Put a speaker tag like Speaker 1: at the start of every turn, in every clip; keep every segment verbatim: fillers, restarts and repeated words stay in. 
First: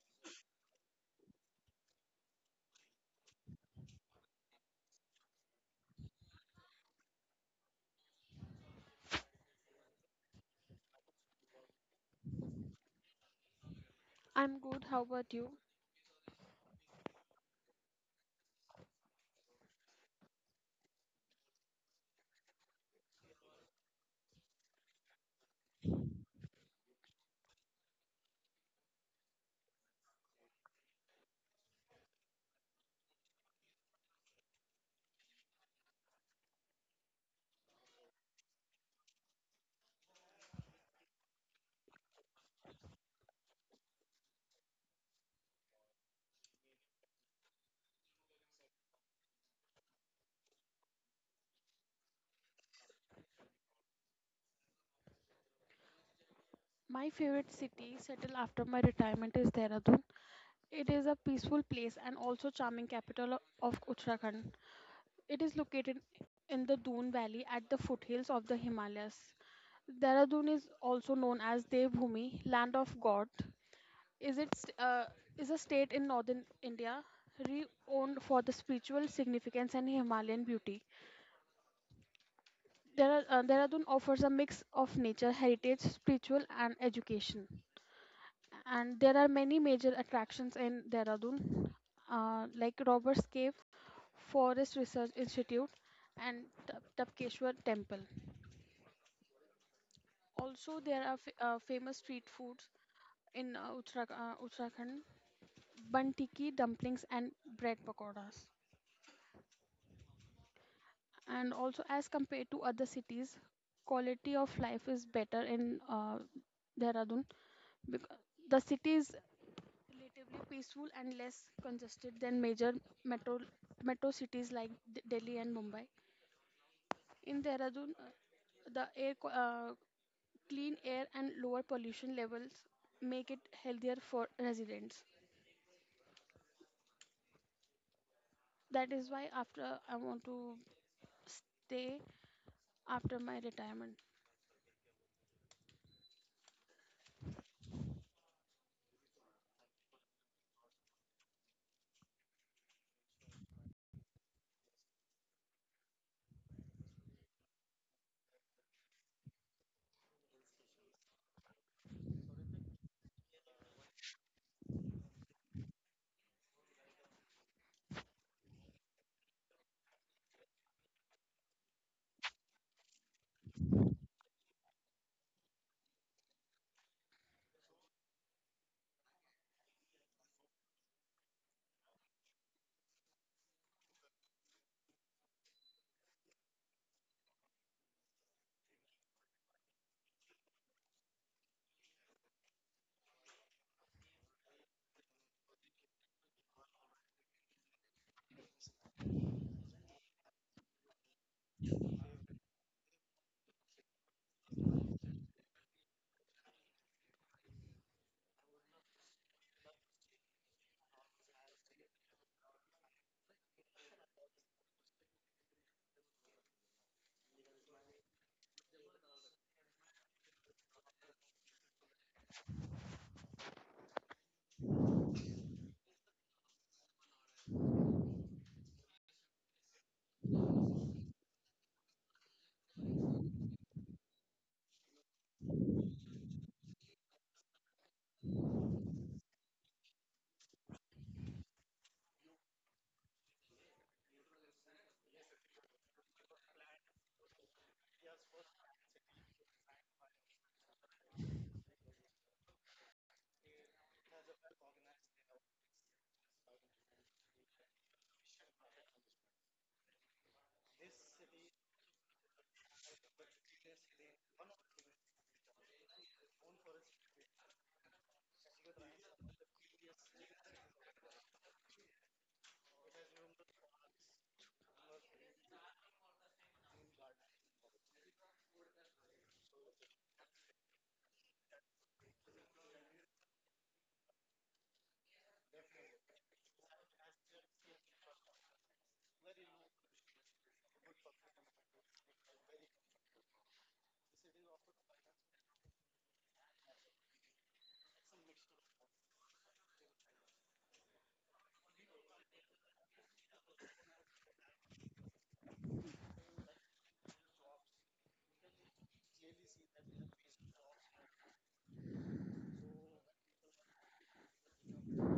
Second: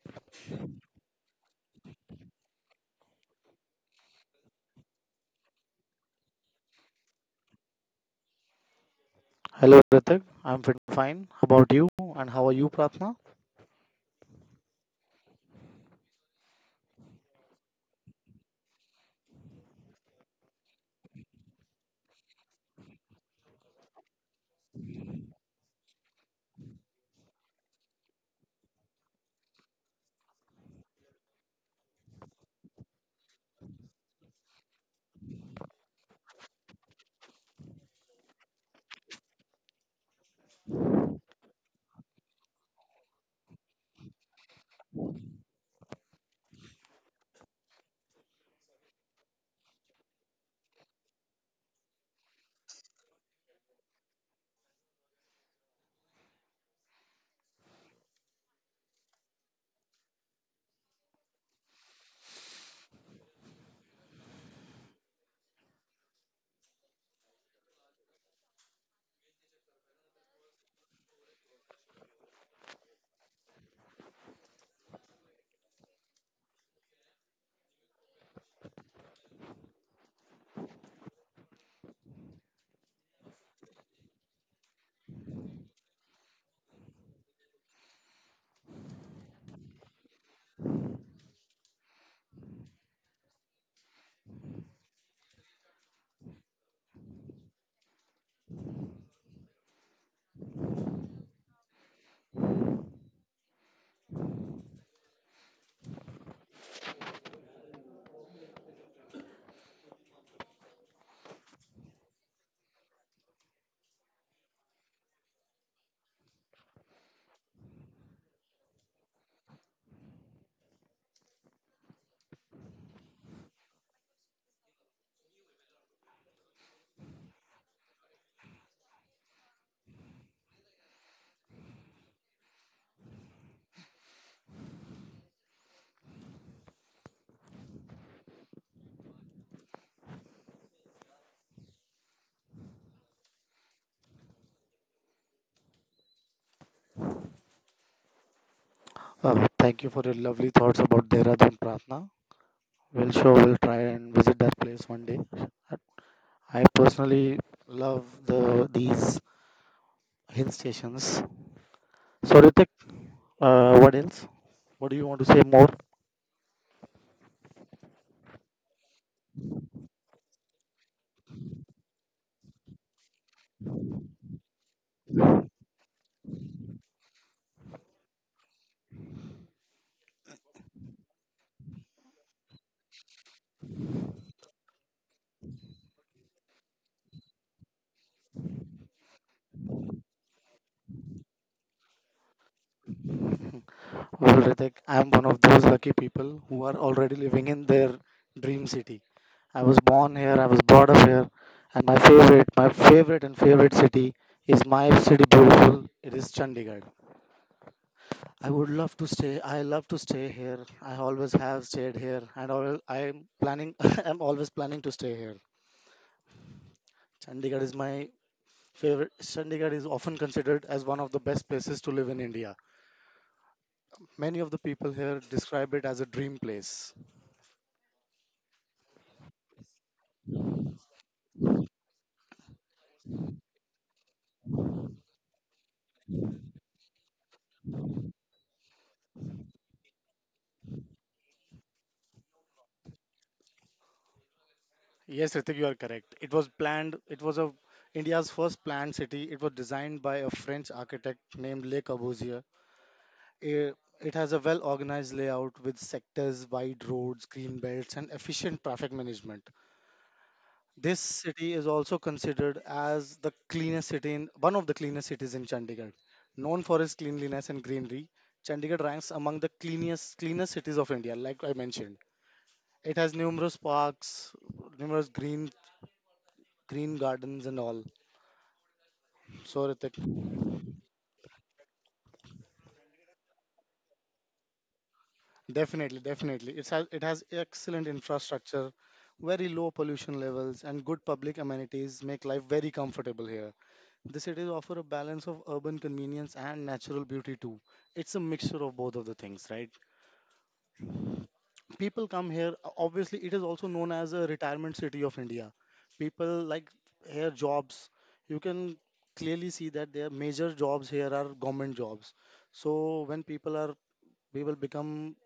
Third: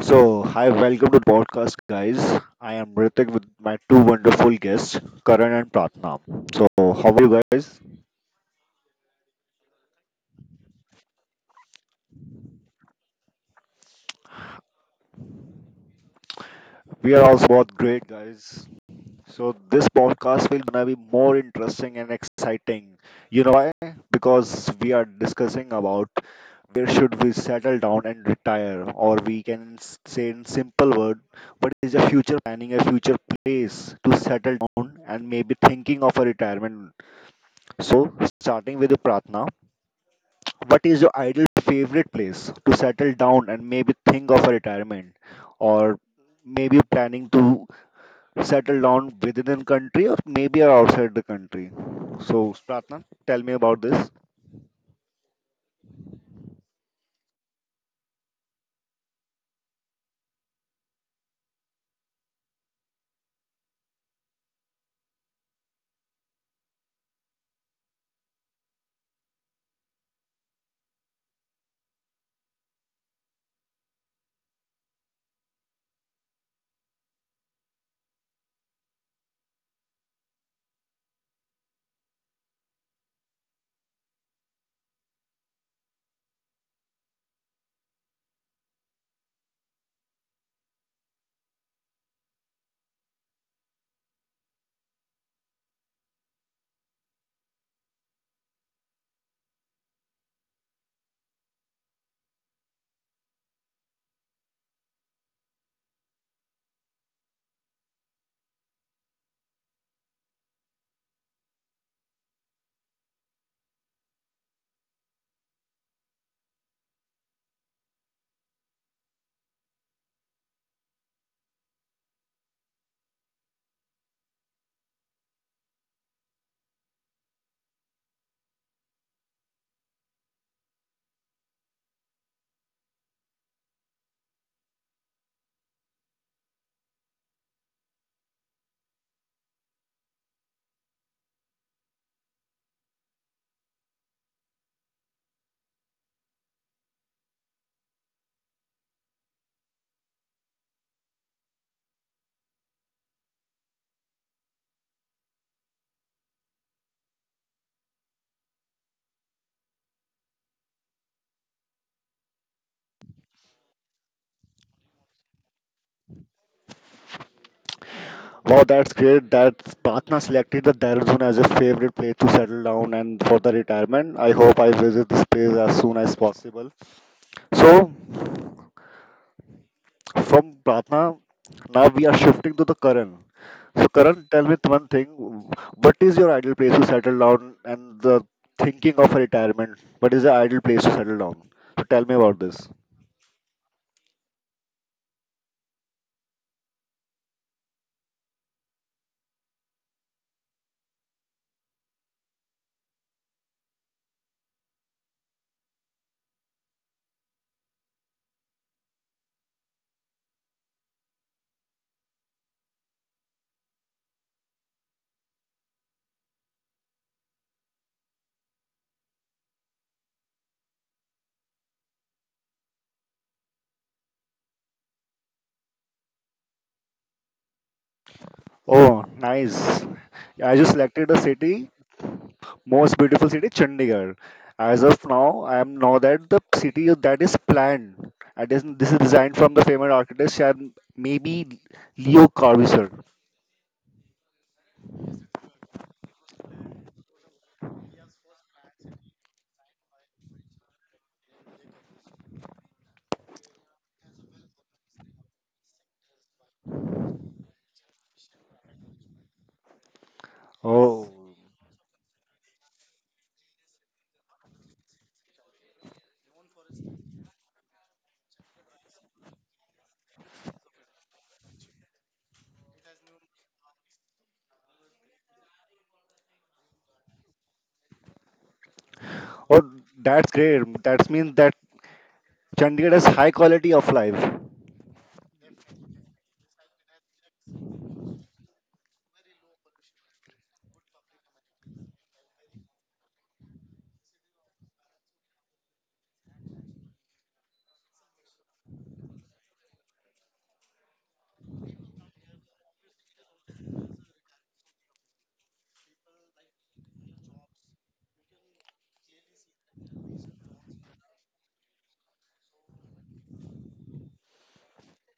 Speaker 1: So, hi, welcome to the podcast, guys. I am Ritik with my two wonderful guests, Karan and Pratnam. So, how are you guys?
Speaker 2: Hello, Ritik. I'm fit- fine. How about you? And how are you, Pratna?
Speaker 3: I'm good. How about you?
Speaker 1: We are also both great, guys. So, this podcast will gonna be more interesting and exciting. You know why? Because we are discussing about where should we settle down and retire, or we can s- say in simple word, what is a future planning, a future place to settle down, and maybe thinking of a retirement. So, starting with the Pratna. What is your ideal favorite place to settle down and maybe think of a retirement? Or maybe planning to settle down within the country or maybe outside the country? So, Pratna, tell me about this.
Speaker 3: My favorite city settle after my retirement is Dehradun. It is a peaceful place and also charming capital o- of Uttarakhand. It is located in the Doon Valley at the foothills of the Himalayas. Dehradun is also known as Devbhoomi, land of God. Is it st- uh, is a state in northern India renowned for the spiritual significance and Himalayan beauty. There are, uh, Dehradun offers a mix of nature, heritage, spiritual, and education. And there are many major attractions in Dehradun, uh, like Robert's Cave, Forest Research Institute, and Ta- Tapkeshwar Temple. Also, there are f- uh, famous street foods in uh, Uttara- uh, Uttarakhand, banti ki dumplings and bread pakoras. And also, as compared to other cities, quality of life is better in uh, Dehradun. Because the city is relatively peaceful and less congested than major metro metro cities like D- Delhi and Mumbai. In Dehradun, uh, the air qu- uh, clean air and lower pollution levels make it healthier for residents. That is why after I want to stay after my retirement.
Speaker 2: Uh, thank you for your lovely thoughts about Dehradun, Pratna. We'll sure we'll try and visit that place one day. I personally love the these hill stations. So, Ritik, uh, what else? What do you want to say
Speaker 1: Wow, that's great that Pratna selected the Dehradun as a favorite place to settle down and for the retirement. I hope I visit this place as soon as possible. So, from Pratna, now we are shifting to the Karan. So Karan, tell me one thing. What is your ideal place to settle down and the thinking of retirement? What is the ideal place to settle down? So tell me about this.
Speaker 2: more? Well, Ritik, I'm one of those lucky people who are already living in their dream city. I was born here, I was brought up here, and my favorite, my favorite and favorite city is my city beautiful. It is Chandigarh. I would love to stay. I love to stay here. I always have stayed here, and all, I'm planning. I'm always planning to stay here. Chandigarh is my favorite. Chandigarh is often considered as one of the best places to live in India. Many of the people here describe it as a dream place.
Speaker 1: Oh, nice. I just selected the city, most beautiful city, Chandigarh. As of now, I am know that the city that is planned, and is, this is designed from the famous architect, Shyam- maybe Leo Corbusier.
Speaker 2: Yes, Ritik, you are correct. It was planned. It was a India's first planned city. It was designed by a French architect named Le Corbusier. It, it has a well-organized layout with sectors, wide roads, green belts, and efficient traffic management. This
Speaker 1: Oh,
Speaker 2: city is also considered as the cleanest city in one of the cleanest cities in Chandigarh. Known for its cleanliness and greenery, Chandigarh ranks among the cleanest cleanest cities of India. Like I mentioned, it has numerous parks, numerous green green gardens and all. So
Speaker 1: oh,
Speaker 2: Ritik,
Speaker 1: that's great. That means that Chandigarh has high quality of life.
Speaker 2: definitely, definitely, it's has, it has excellent infrastructure, very low pollution levels, and good public amenities make life very comfortable here. The cities offer a balance of urban convenience and natural beauty too. It's a mixture of both of the things, right? People come here. o- Obviously, it is also known as a retirement city of India. People like here jobs. You can clearly see that their major jobs here are government jobs. So when people are people become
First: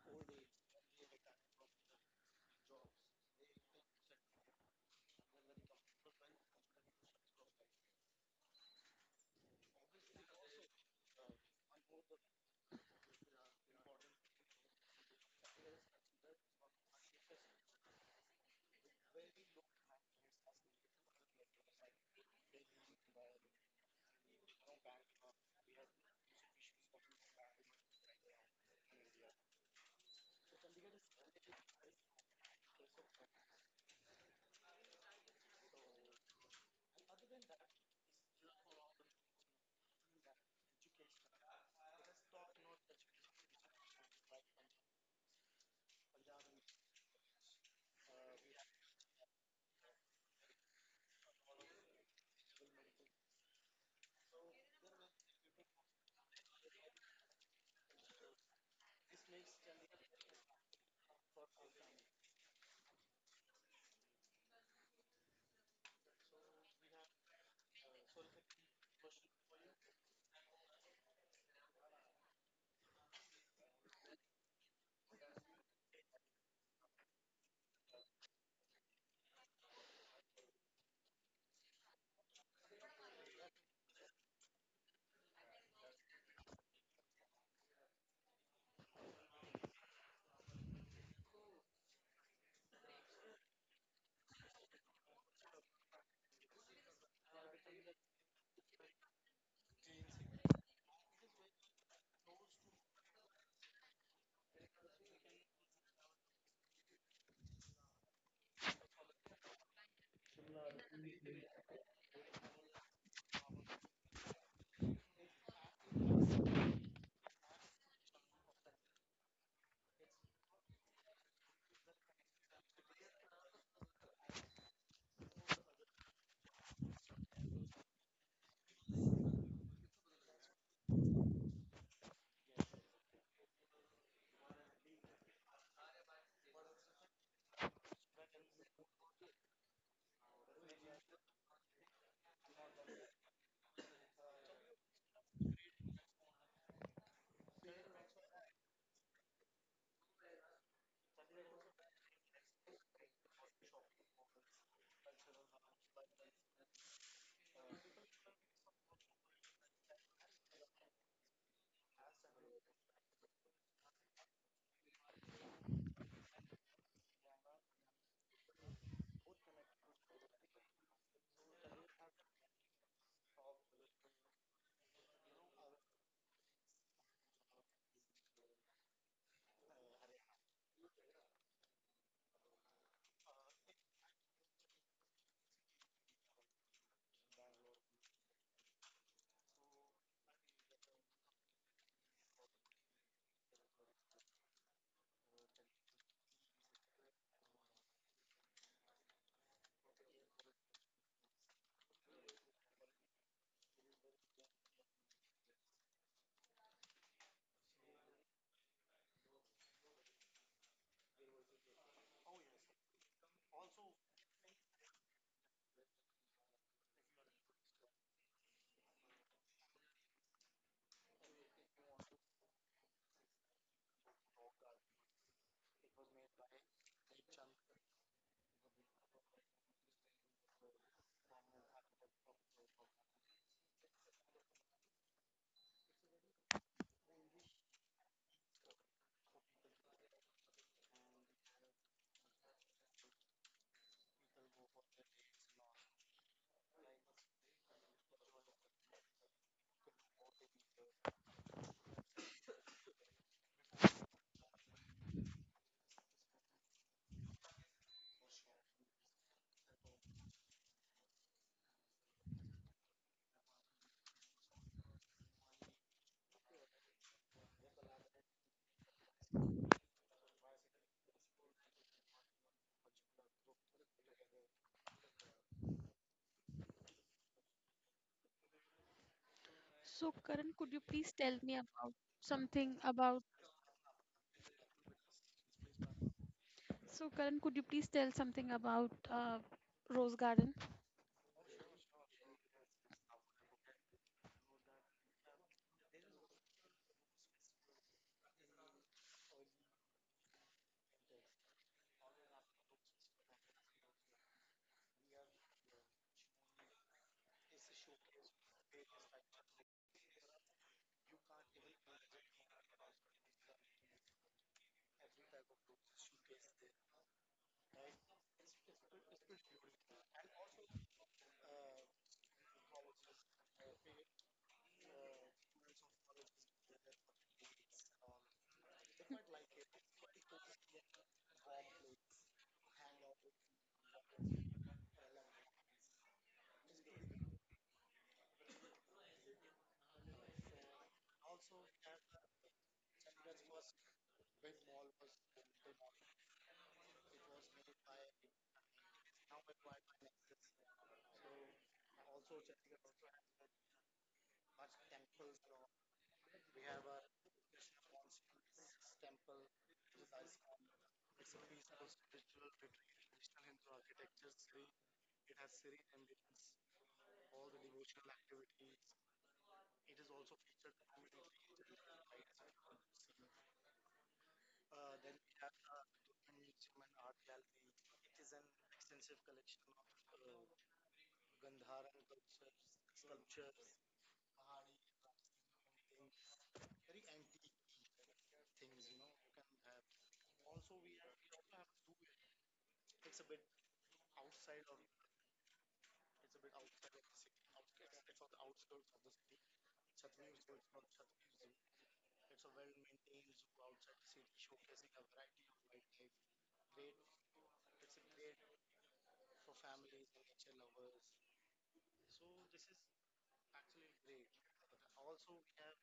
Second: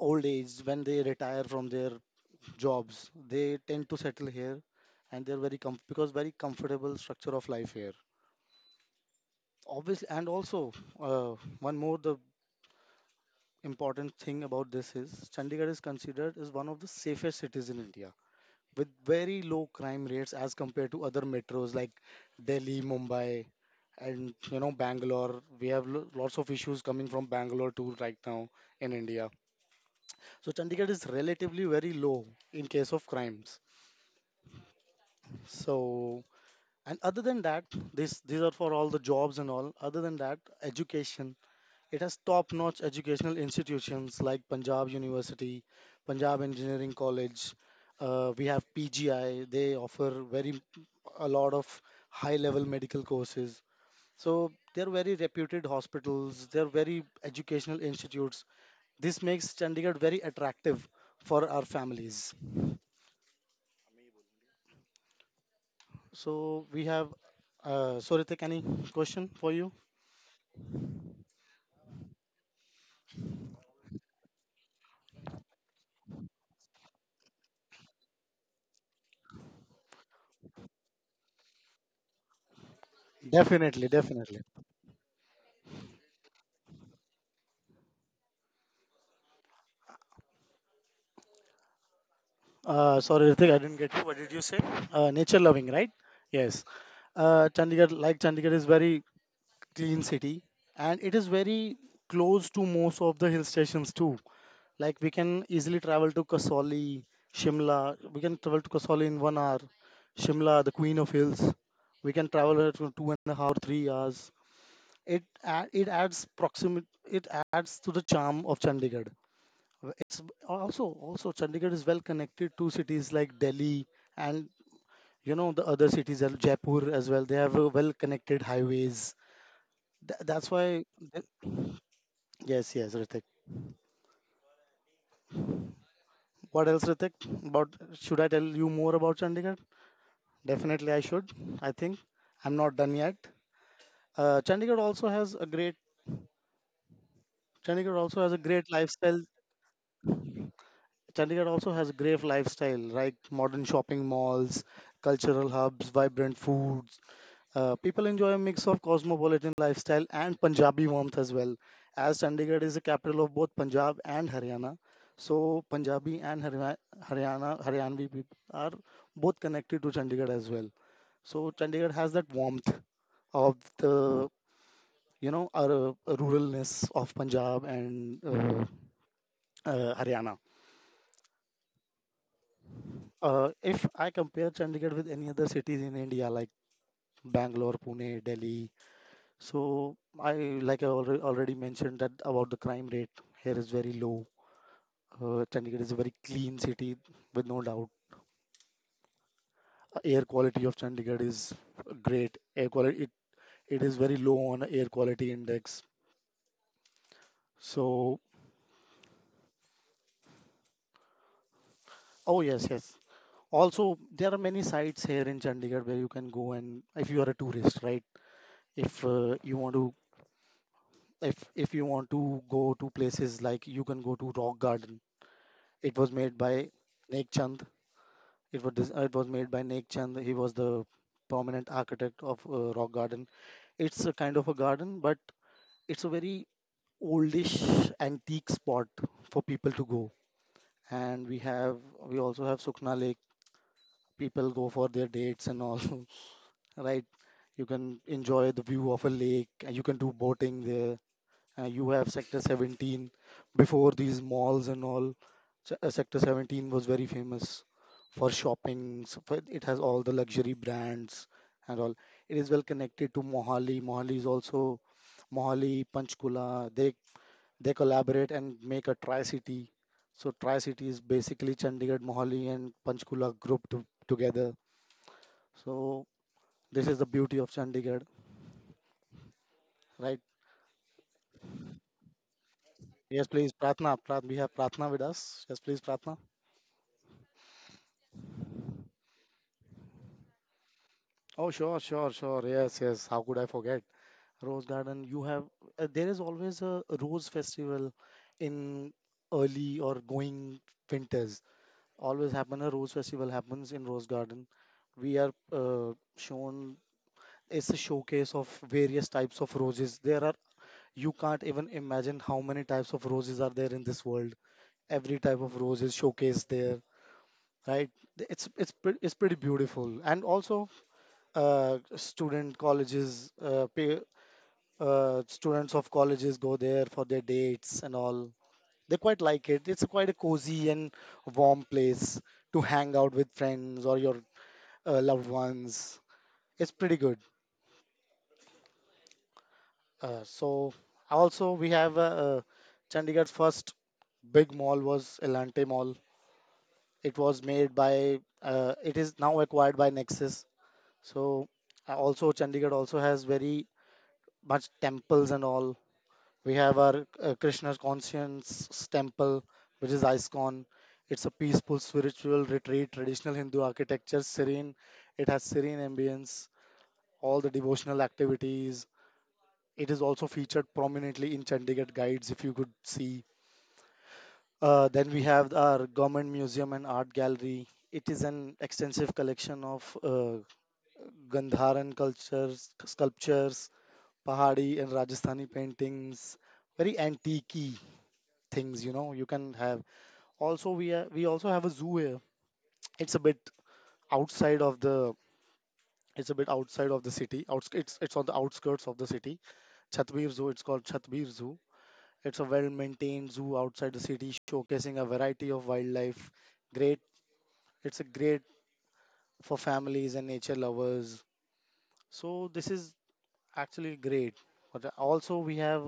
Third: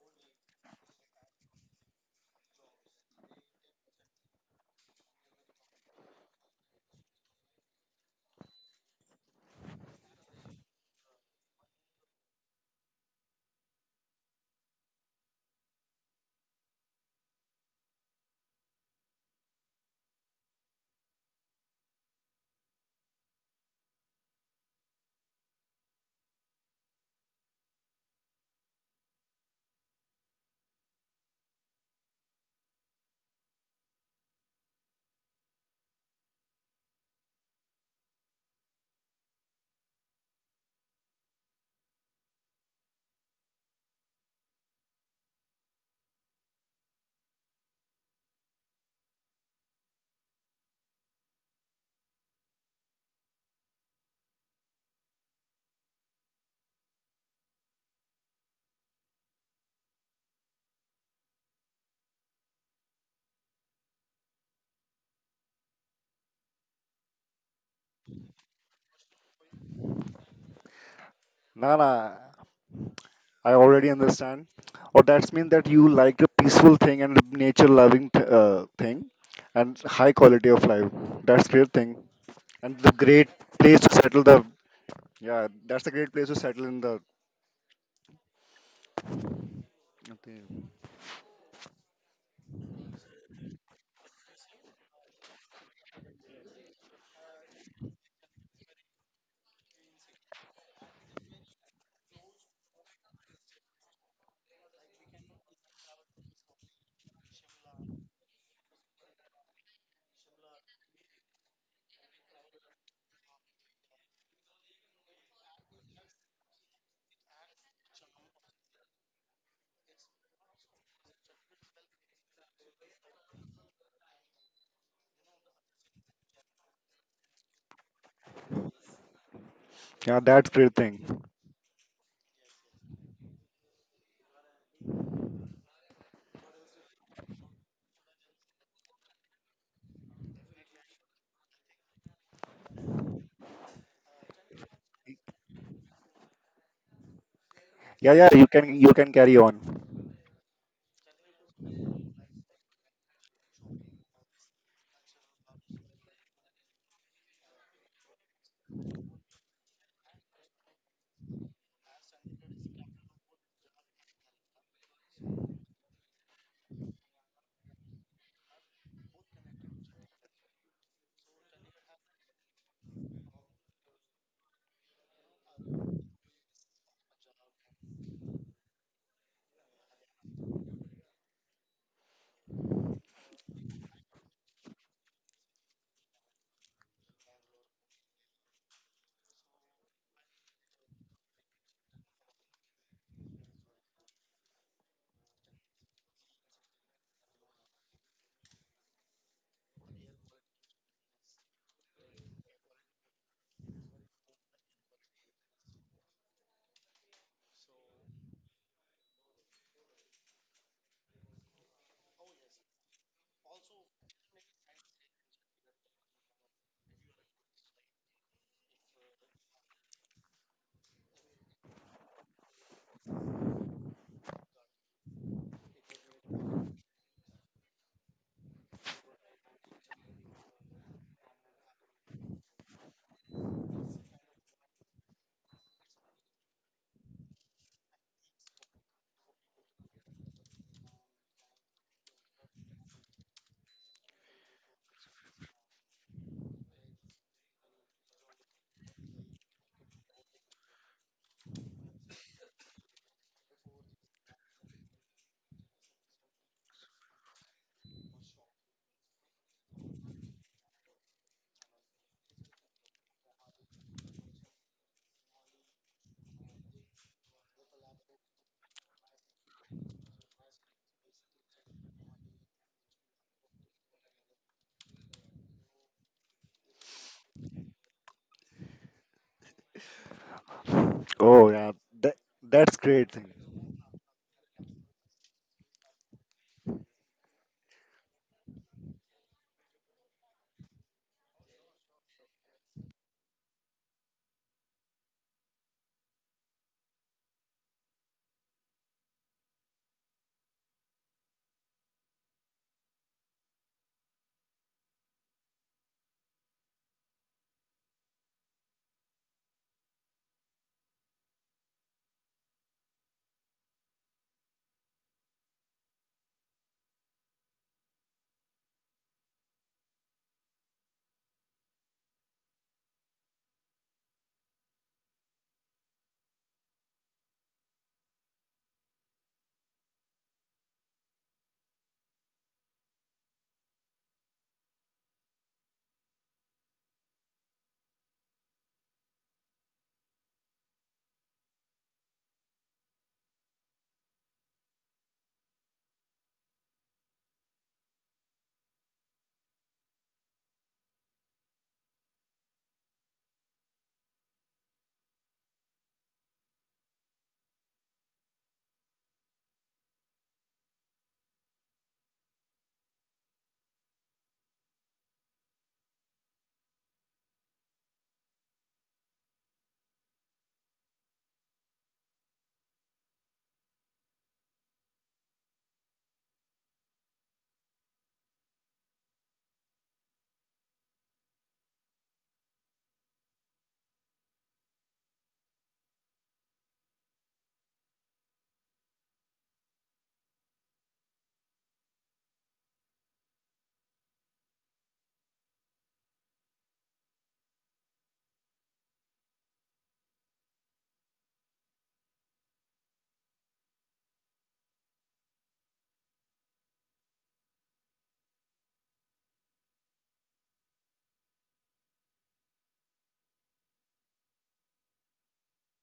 Speaker 2: old age when they retire from their jobs they tend to settle here and they're very com- because very comfortable structure of life here, obviously, and also uh, one more the important thing about this is Chandigarh is considered as one of the safest cities in India with very low crime rates as compared to other metros like Delhi, Mumbai, and you know Bangalore, we have lo- lots of issues coming from Bangalore too right now in India. So Chandigarh is relatively very low in case of crimes. So, and other than that, this these are for all the jobs and all. Other than that, education. It has top-notch educational institutions like Punjab University, Punjab Engineering College. Uh, we have P G I. They offer very a lot of high-level medical courses. So they're very reputed hospitals. They're very educational institutes. This makes Chandigarh very attractive for our families. So we have. Uh, Sorita, any question for you?
Speaker 1: Nah, nah, I already understand. Or that's mean that you like a peaceful thing and nature loving th- uh, thing and high quality of life. That's great thing. And the great place
Speaker 2: Definitely,
Speaker 1: to settle
Speaker 2: definitely.
Speaker 1: the yeah, that's a great place to settle in the okay.
Speaker 2: Uh, sorry, Ritik, I didn't get you. What did you say? Uh, nature loving, right? Yes. Uh, Chandigarh, like Chandigarh is very clean city, and it is very close to most of the hill stations too. Like we can easily travel to Kasauli, Shimla. We can travel to Kasauli in one hour. Shimla, the queen of hills. We can travel it for two and a half or three hours. It add, it adds proximity. It adds to the charm of Chandigarh. It's also Also Chandigarh is well connected to cities like Delhi and you know the other cities are Jaipur as well. They have a well connected highways. Th-
Speaker 1: Yeah,
Speaker 2: that's
Speaker 1: that's great
Speaker 2: why.
Speaker 1: thing.
Speaker 2: th- Yes, yes, Ritik. What else, Ritik? About should I tell you more about Chandigarh? Definitely, I should. I think I'm not done yet. Uh, Chandigarh also has a great Chandigarh
Speaker 1: Yeah,
Speaker 2: also has
Speaker 1: yeah,
Speaker 2: a
Speaker 1: you
Speaker 2: great
Speaker 1: can you can
Speaker 2: lifestyle.
Speaker 1: carry on.
Speaker 2: Chandigarh also has great lifestyle, like modern shopping malls, cultural hubs, vibrant foods. Uh, people enjoy a mix of cosmopolitan lifestyle and Punjabi warmth as well. As Chandigarh is the capital of both Punjab and Haryana, so Punjabi and Harya- Haryana, Haryanvi people are both connected to Chandigarh as well. So Chandigarh has that warmth of the you know our uh, ruralness of Punjab and uh, uh, Haryana. Uh, if I compare Chandigarh with any other cities in India, like Bangalore, Pune, Delhi, so I like I already already mentioned that about the crime rate here is very low. Uh, Chandigarh is a very clean city with no doubt. Uh, Air quality of Chandigarh is great. Air quality it, it is very low on air quality index. So oh, yes, yes. Also there are many sites here in Chandigarh where you can go, and if you are a tourist, right? If uh, you want to if if you want to go to places, like you can go to Rock Garden. It was made by Nek Chand it was dis- uh, it was made by Nek Chand. He was the prominent architect of uh, Rock Garden. It's a kind of a garden, but it's a very oldish antique spot for people to go. And we have we also have Sukhna Lake. People go for their dates and all. Right, you can enjoy the view of a lake and you can do boating there. Uh, you have Sector seventeen before these malls and all. Se- uh, Sector seventeen was very famous for shopping. so for- It has all the luxury brands and all. It is well connected to Mohali. Mohali is also Mohali, Panchkula. They they collaborate and make a tri-city. So tri-city is basically Chandigarh, Mohali, and Panchkula grouped to- together. So this is the beauty of Chandigarh,
Speaker 3: So,
Speaker 2: right?
Speaker 3: Karan, could you please tell me
Speaker 1: Oh yeah,
Speaker 3: about
Speaker 1: that,
Speaker 3: something
Speaker 1: that's great
Speaker 3: about?
Speaker 1: thing.
Speaker 2: Yes, please, Pratna. Prat, we have Pratna with us. Yes, please, Pratna.
Speaker 3: So, Karan, could you please tell something about uh, Rose Garden?
Speaker 2: Oh, sure, sure, sure. Yes, yes. How could I forget? Rose Garden, you have, uh, there is always a rose festival in early or going winters. Always happen, a rose festival happens in Rose Garden. We are uh, shown, it's a showcase of various types of roses. There are, you can't even imagine how many types of roses are there in this world. Every type of rose is showcased there, right? Th- It's it's pre- it's pretty beautiful. And also, uh, student colleges uh, pay, uh, students of colleges go there for their dates and all. They quite like it. It's quite a cozy and warm place to hang out with friends or your uh, loved ones. It's pretty good. uh, so Also we have uh, uh, Chandigarh's first big mall was Elante Mall. It was made by uh, it is now acquired by Nexus. so uh, Also Chandigarh also has very much temples and all. We have our uh, Krishna's Conscience Temple, which is ISKCON. It's a peaceful spiritual retreat, traditional Hindu architecture, serene. It has serene ambience, all the devotional activities. It is also featured prominently in Chandigarh guides, if you could see. Uh, then we have our government museum and art gallery. It is an extensive collection of uh, Gandharan cultures, sculptures, Pahadi and Rajasthani paintings, very antique things, you know, you can have. Also we are, we also have a zoo here. It's a bit outside of the it's a bit outside of the city. Outs it's it's on the outskirts of the city. Chatbir zoo it's called chatbir Zoo. It's a well maintained zoo outside the city showcasing a variety of wildlife. Great it's a great for families and nature lovers. So this is actually great. But also we have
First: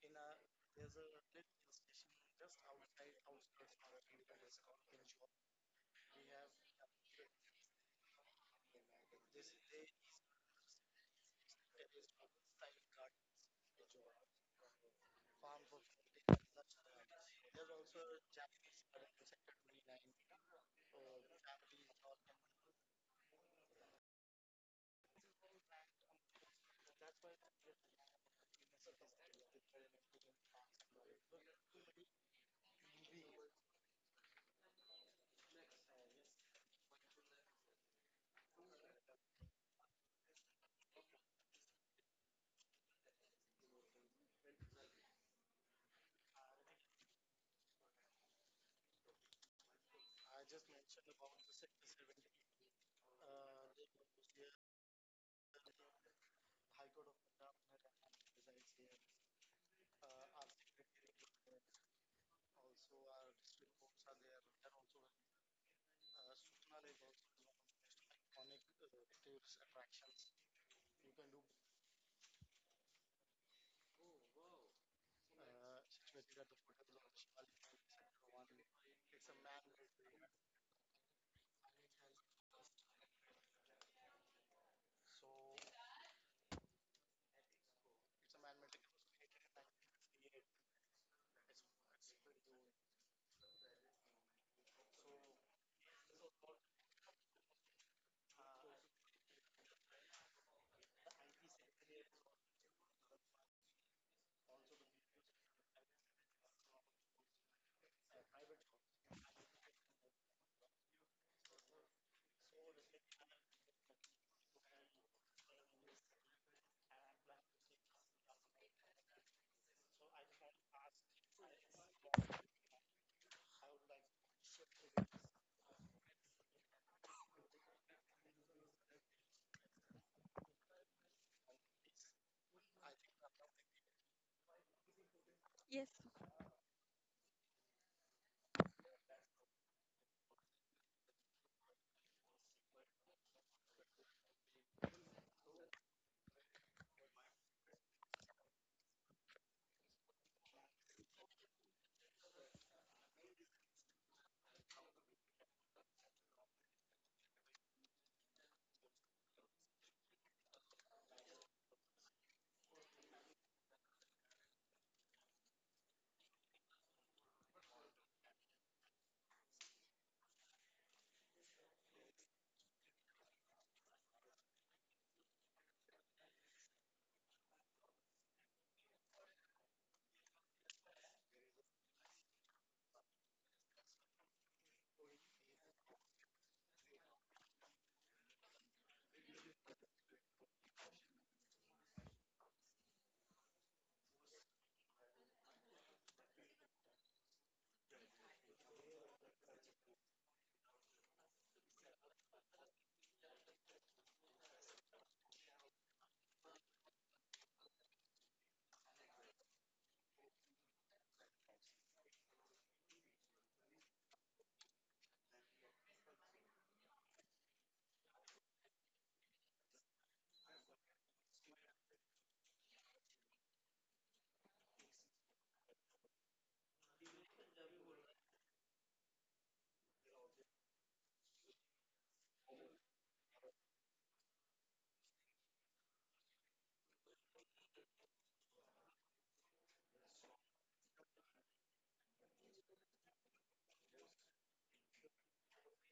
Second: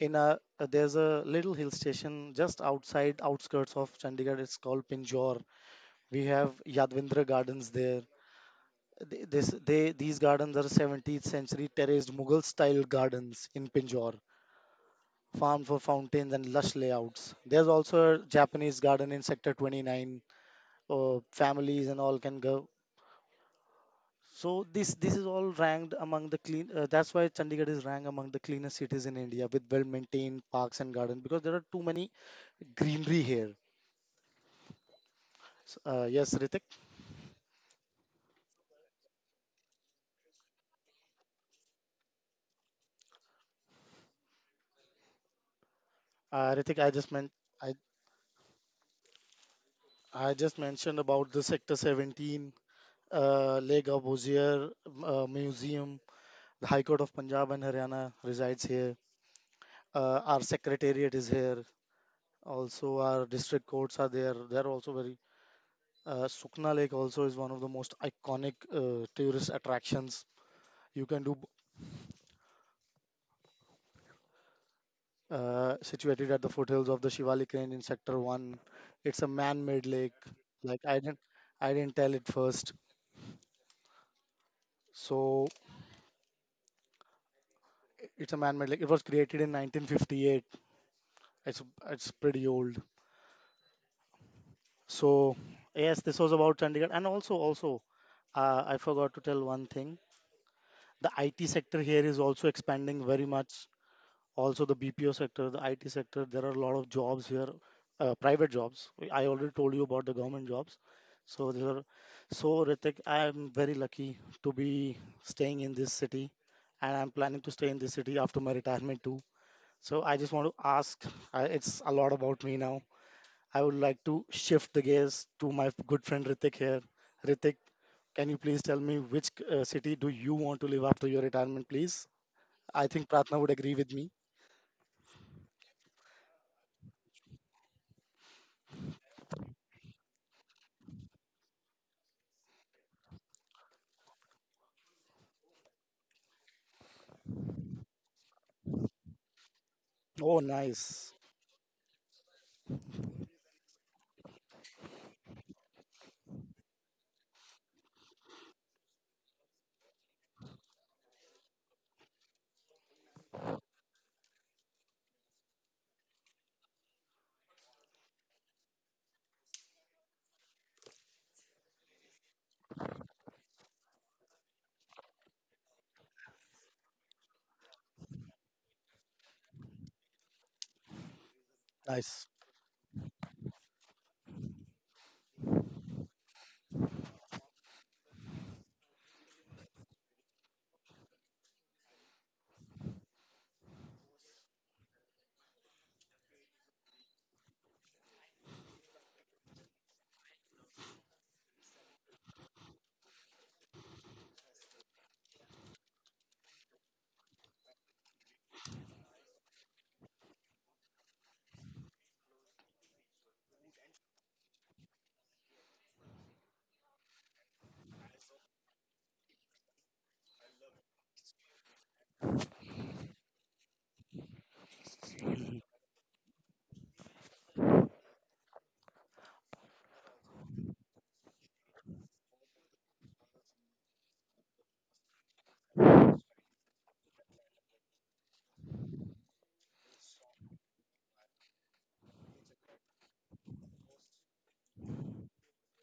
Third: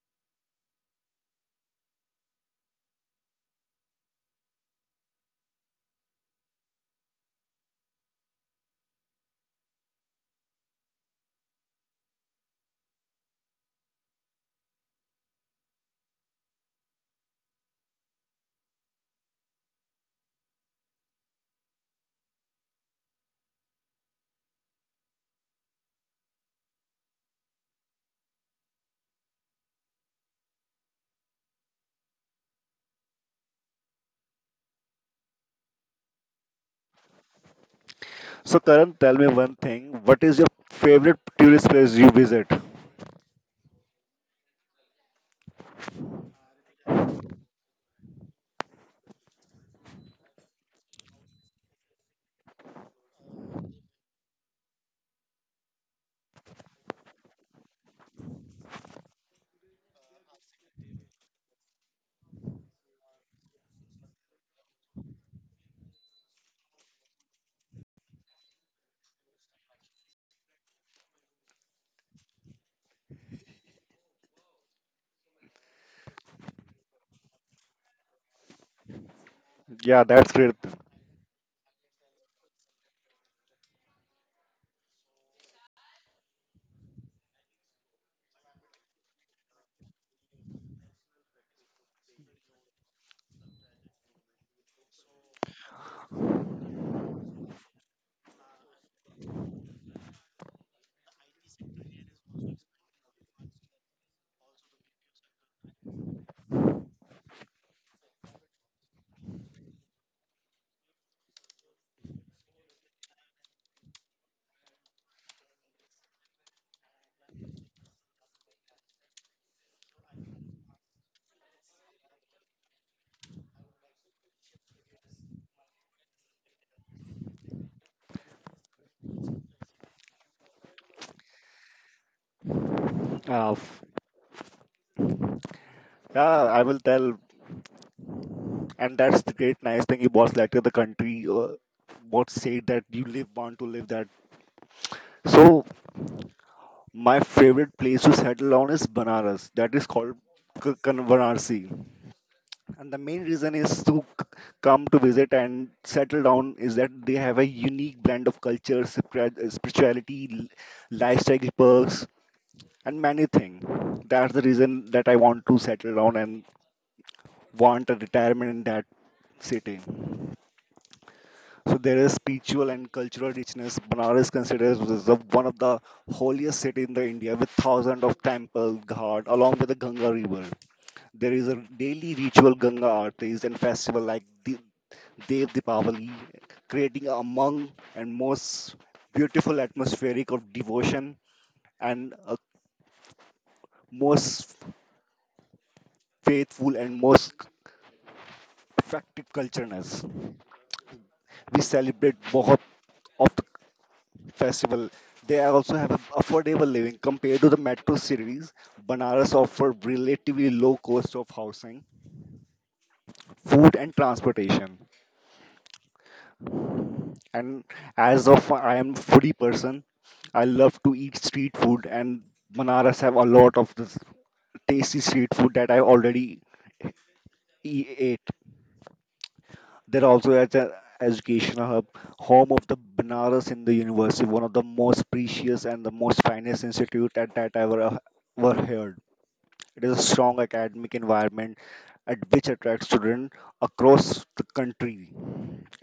Speaker 2: in a uh, there's a little hill station just outside outskirts of Chandigarh. It's called Pinjor. We have Yadvindra Gardens there. Th- This, they, these gardens are seventeenth century terraced Mughal style gardens in Pinjore, farmed for fountains and lush layouts. There's also a Japanese garden in Sector twenty-nine. Uh, families and all can go. So this this is all ranked among the clean. Uh, that's why Chandigarh is ranked among the cleanest cities in India with well maintained parks and gardens because there are too many greenery here. S- Uh, yes, Ritik.
Speaker 1: So Karan, tell me one thing. What is your favorite tourist place you visit?
Speaker 2: Uh, Ritik, I just meant I I just mentioned about the Sector seventeen, uh, Lake of, uh, Museum. The High Court of Punjab and Haryana resides here. Uh, our secretariat is here. Also, our district courts are there. They're also very. Uh, Sukna Lake also is one of the most iconic uh, tourist attractions. You can do uh, situated at the foothills of the Shivalik Range in Sector One. It's a man-made lake.
Speaker 1: Yeah, that's great.
Speaker 2: Like I didn't, I didn't tell it first. So it's a man-made lake. It was created in nineteen fifty-eight. It's it's pretty old. So yes, this was about Chandigarh, and also also uh, I forgot to tell one thing. The I T sector here is also expanding very much. Also the B P O sector, the I T sector. There are a lot of jobs here, uh, private jobs. I already told you about the government jobs. So there are, so Ritik, I am very lucky to be staying in this city, and I'm planning to stay in this city after my retirement too. So I just want to ask. Uh, it's a lot about me now. I would like to shift the gaze to my good friend Ritik here. Ritik, can you please tell me which uh, city do you want to live after your retirement, please? I think Pratna would
Speaker 1: Uh,
Speaker 2: agree with me.
Speaker 3: Yes.
Speaker 1: Yeah, I will tell. And that's the great nice thing. You boss like to the country. Uh, what say that you live want to live that. So my favorite place to settle on is Banaras. That is called
Speaker 2: Oh,
Speaker 1: K- Kan-
Speaker 2: nice.
Speaker 1: Varanasi. And the main reason is to c- come to visit and settle down is that they have a unique blend of culture, spira- spirituality, l- lifestyle perks, and many things. That's the reason that I want to settle down and want a retirement in that city. So there is spiritual and cultural richness. Banaras considered as the- one of the holiest city in the India, with thousands of temples, ghat, along with the Ganga River. There is a daily
Speaker 2: Nice.
Speaker 1: ritual Ganga artis and festival like the Dev Deepavali, creating a among and most beautiful atmospheric of devotion and a most faithful and most effective cultureness. We celebrate both of festival. They also have a affordable living compared to the metro cities. Banaras offer relatively low cost of housing, food, and transportation. And as of I am foodie person, I love to eat street food, and Banaras have a lot of this tasty street food that I already e- ate. They also as an educational hub, home of the Banaras Hindu University, one of the most precious and the most finest institute at that I ever, ever heard. It is a strong academic environment at which attracts students across the country.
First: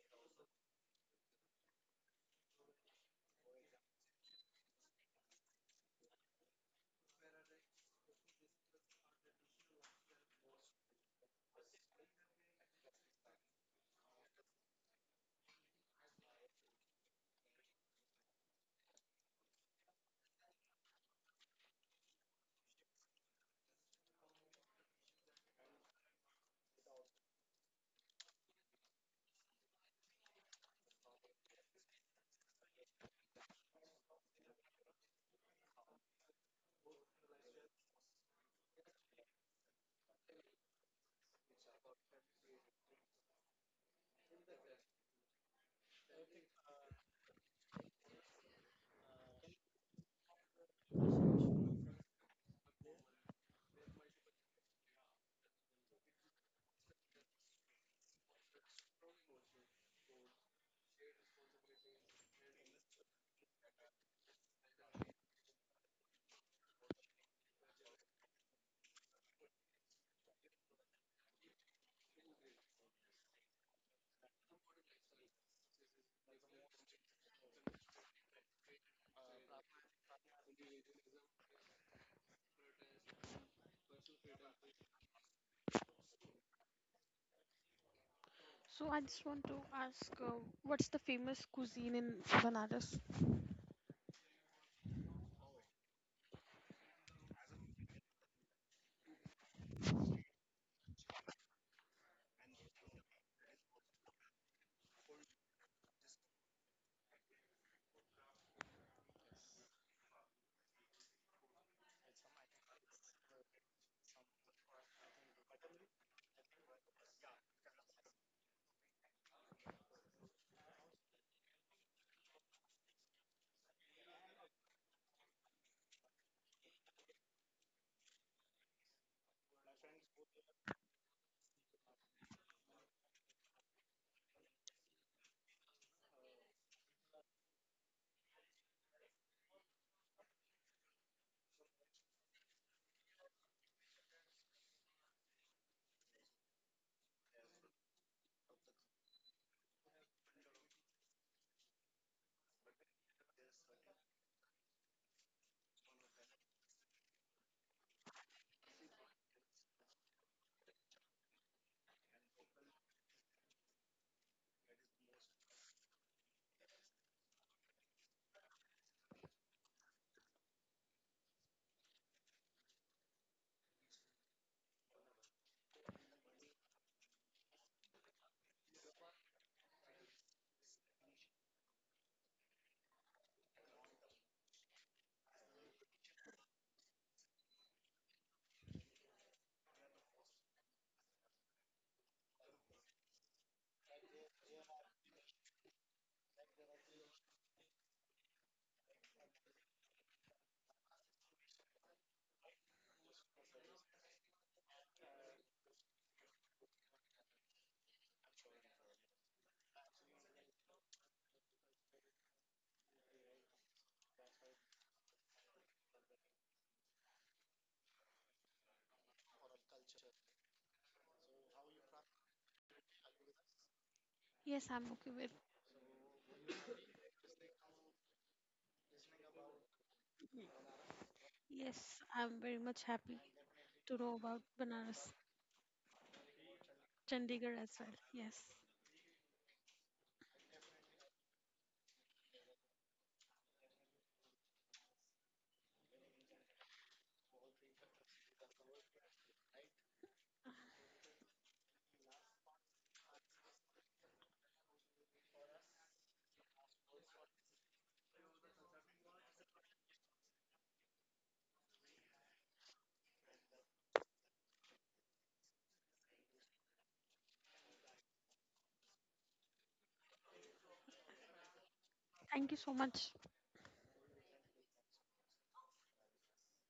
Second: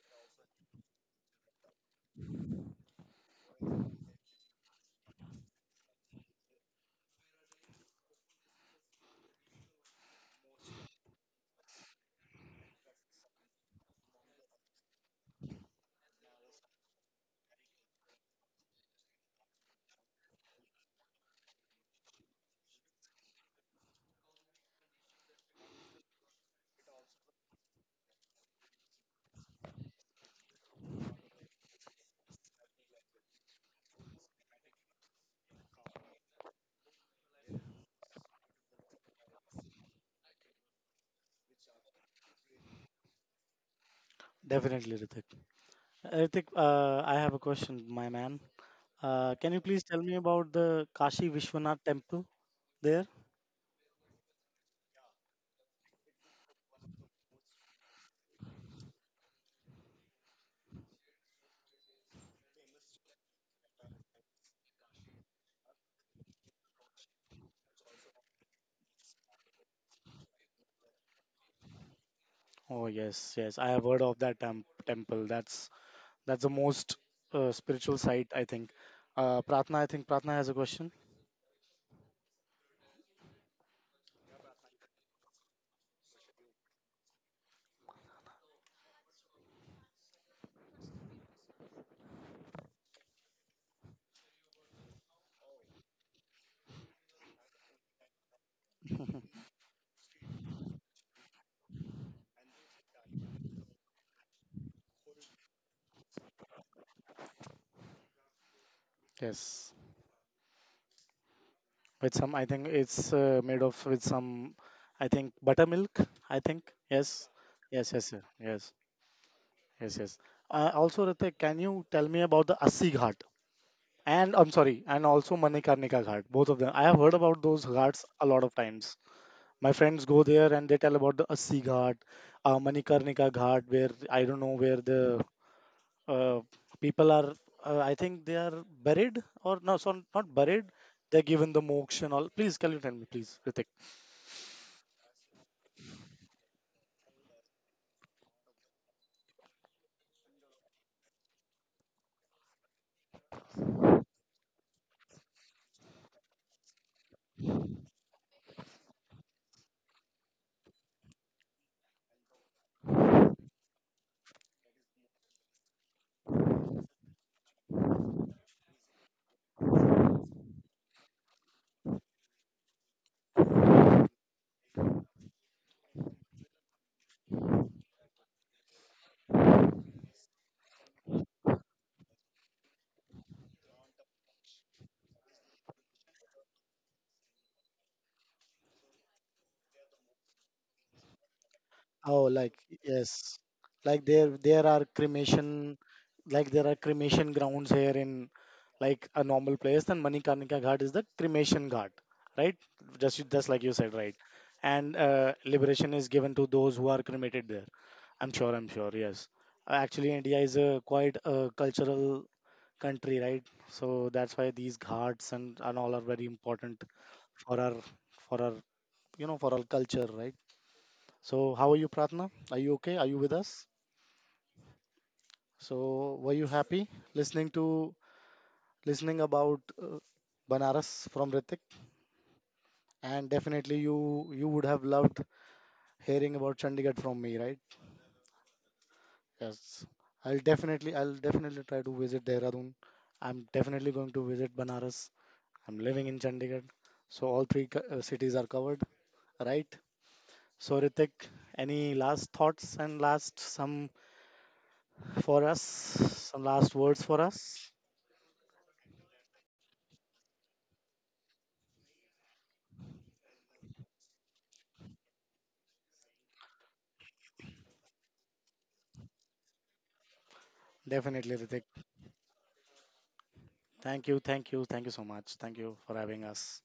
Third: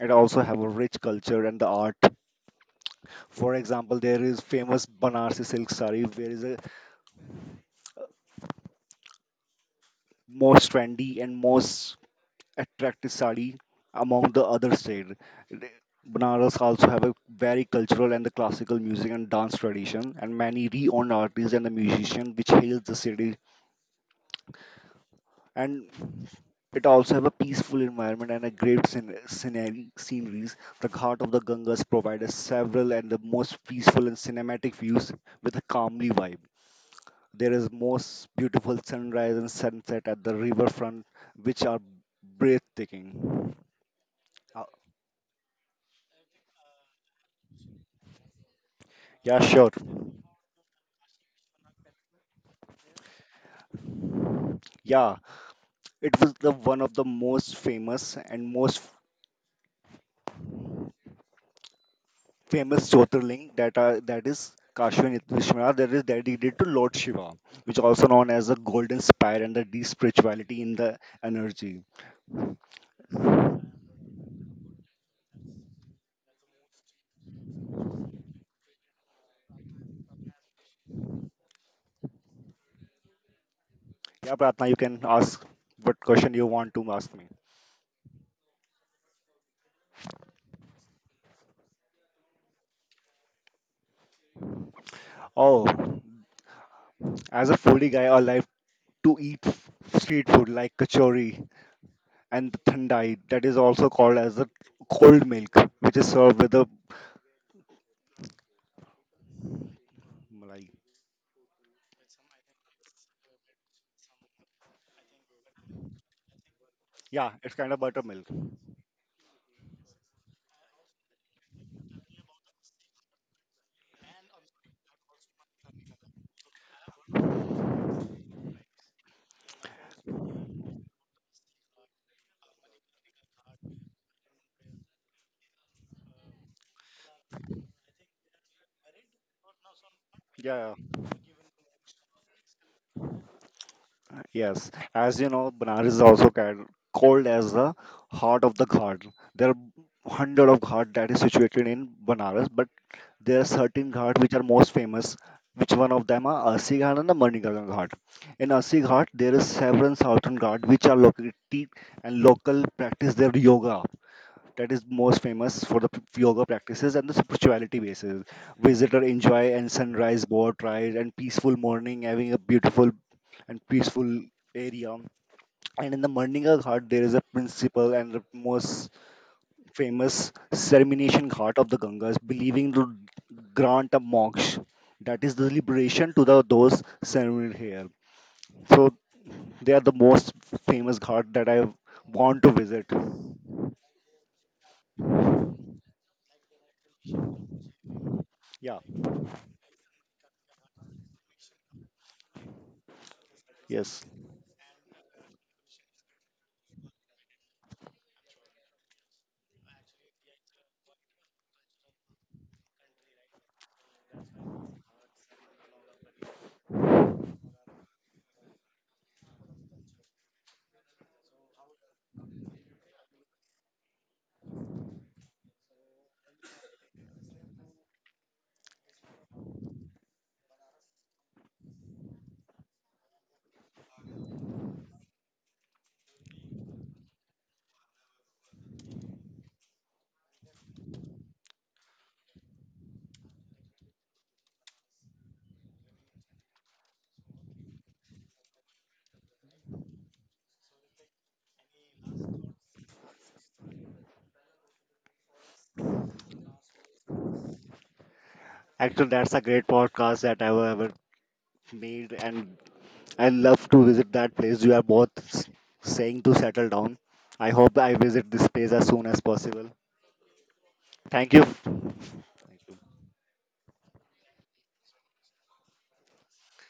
Speaker 1: It also have a rich culture and the art. For example, there is famous Banarsi silk sari, where is a most trendy and most attractive sari among the other state. Banaras also have a very cultural and the classical music and dance tradition, and many renowned artists and the musicians which hails the city. And it also have a peaceful environment and a great scen- scenery, sceneries. The Ghat of the Ganges provides several and the most peaceful and cinematic views with a calmly vibe. There is most beautiful sunrise and sunset at the riverfront, which are breathtaking. Uh,
Speaker 2: Definitely, Ritik. Ritik, uh, I have a question, my man. Uh,
Speaker 1: yeah,
Speaker 2: can you
Speaker 1: sure.
Speaker 2: please tell me about the Kashi Vishwanath temple there?
Speaker 1: Yeah, it was the one of the most famous and most famous Jyotirling that are that is Kashvan Vishwanath that is dedicated to Lord Shiva, which also known as the golden spire and the deep spirituality in the energy.
Speaker 2: Oh, yes, yes. I have heard of that temp temple. That's that's the most uh, spiritual site, I think. Uh, Pratna, I think Pratna has a question.
Speaker 1: Yeah, Pratna, you can ask what question you want to ask me.
Speaker 3: So I just want to ask, uh, what's the famous cuisine in Banaras?
Speaker 1: Oh, as a foodie guy, I like to eat f- street food like kachori and the thandai, that is also called as the cold milk, which is served with a
Speaker 2: Yes.
Speaker 1: malai.
Speaker 2: With some, I think it's uh, made of with some, I think, buttermilk, I think. Yes,
Speaker 1: Yeah, it's kind of
Speaker 2: yes, yes, yes,
Speaker 1: buttermilk.
Speaker 2: yes, yes, yes. Uh, also Ritik, can you tell me about the Assi Ghat, and I'm sorry, and also Manikarnika Ghat? Both of them, I have heard about those ghats a lot of times. My friends go there and they tell about the Assi Ghat, uh, Manikarnika Ghat, where I don't know where the uh, people are, uh, I think they are buried, or no, so not buried,
Speaker 1: Yeah, yeah.
Speaker 2: they're given the moksha and all. Please can you tell me, please, Ritik?
Speaker 1: Yes, as you know, Banaras is also ca- called as the heart of the Ghat. There are hundred of Ghat that is situated in Banaras, but there are certain Ghat which are most famous. Which one of them are Assi Ghat and the Manikarnika Ghat. In Assi Ghat, there is several southern Ghat which are located and local practice their yoga that is most famous for the p- yoga practices and the spirituality basis. Visitor enjoy and sunrise boat ride and peaceful morning having a beautiful and peaceful area. And in the Marninga Ghat there is a principal and the most famous ceremoniation ghat of the Gangas, believing to grant a moksha. That is the liberation to the those ceremonied here. So they are the most famous ghat that I
Speaker 2: Oh,
Speaker 1: want to
Speaker 2: like
Speaker 1: visit.
Speaker 2: yes, like there there are cremation, like there are cremation grounds here in
Speaker 1: Yeah.
Speaker 2: like a normal place. Then Manikarnika Ghat is the cremation ghat, right? Just you- just like you said,
Speaker 1: Yes.
Speaker 2: right? And uh, liberation is given to those who are cremated there. I'm sure, I'm sure, yes. Uh, Actually, India is a quite a cultural country, right? So that's why these ghats and, and all are very important for our for our, you know, for our culture, right? So, how are you, Pratna? Are you okay? Are you with us?
Speaker 3: Yes, I'm okay with.
Speaker 2: So, were you happy listening to listening about uh, Banaras from Ritik?
Speaker 3: Yes, I'm very much happy
Speaker 2: And definitely,
Speaker 3: to
Speaker 2: you
Speaker 3: know about
Speaker 2: you would have
Speaker 3: Banaras,
Speaker 2: loved hearing about Chandigarh from me,
Speaker 3: Chandigarh
Speaker 2: right?
Speaker 3: as well. Yes.
Speaker 2: Yes, I'll definitely I'll definitely try to visit Dehradun. I'm definitely going to visit Banaras. I'm living in Chandigarh, so all three co- uh, cities are covered, right? So, Ritik, any last thoughts and last some for us, some last words for us?
Speaker 1: Actually, that's a great podcast that I've ever made, and I love to visit that place. You are both s- saying to settle down. I hope I visit this place as soon as possible. Thank
Speaker 2: Definitely, Ritik.
Speaker 1: you.
Speaker 3: Thank you so much.
Speaker 2: Thank you, thank you, thank you so much. Thank you for having us.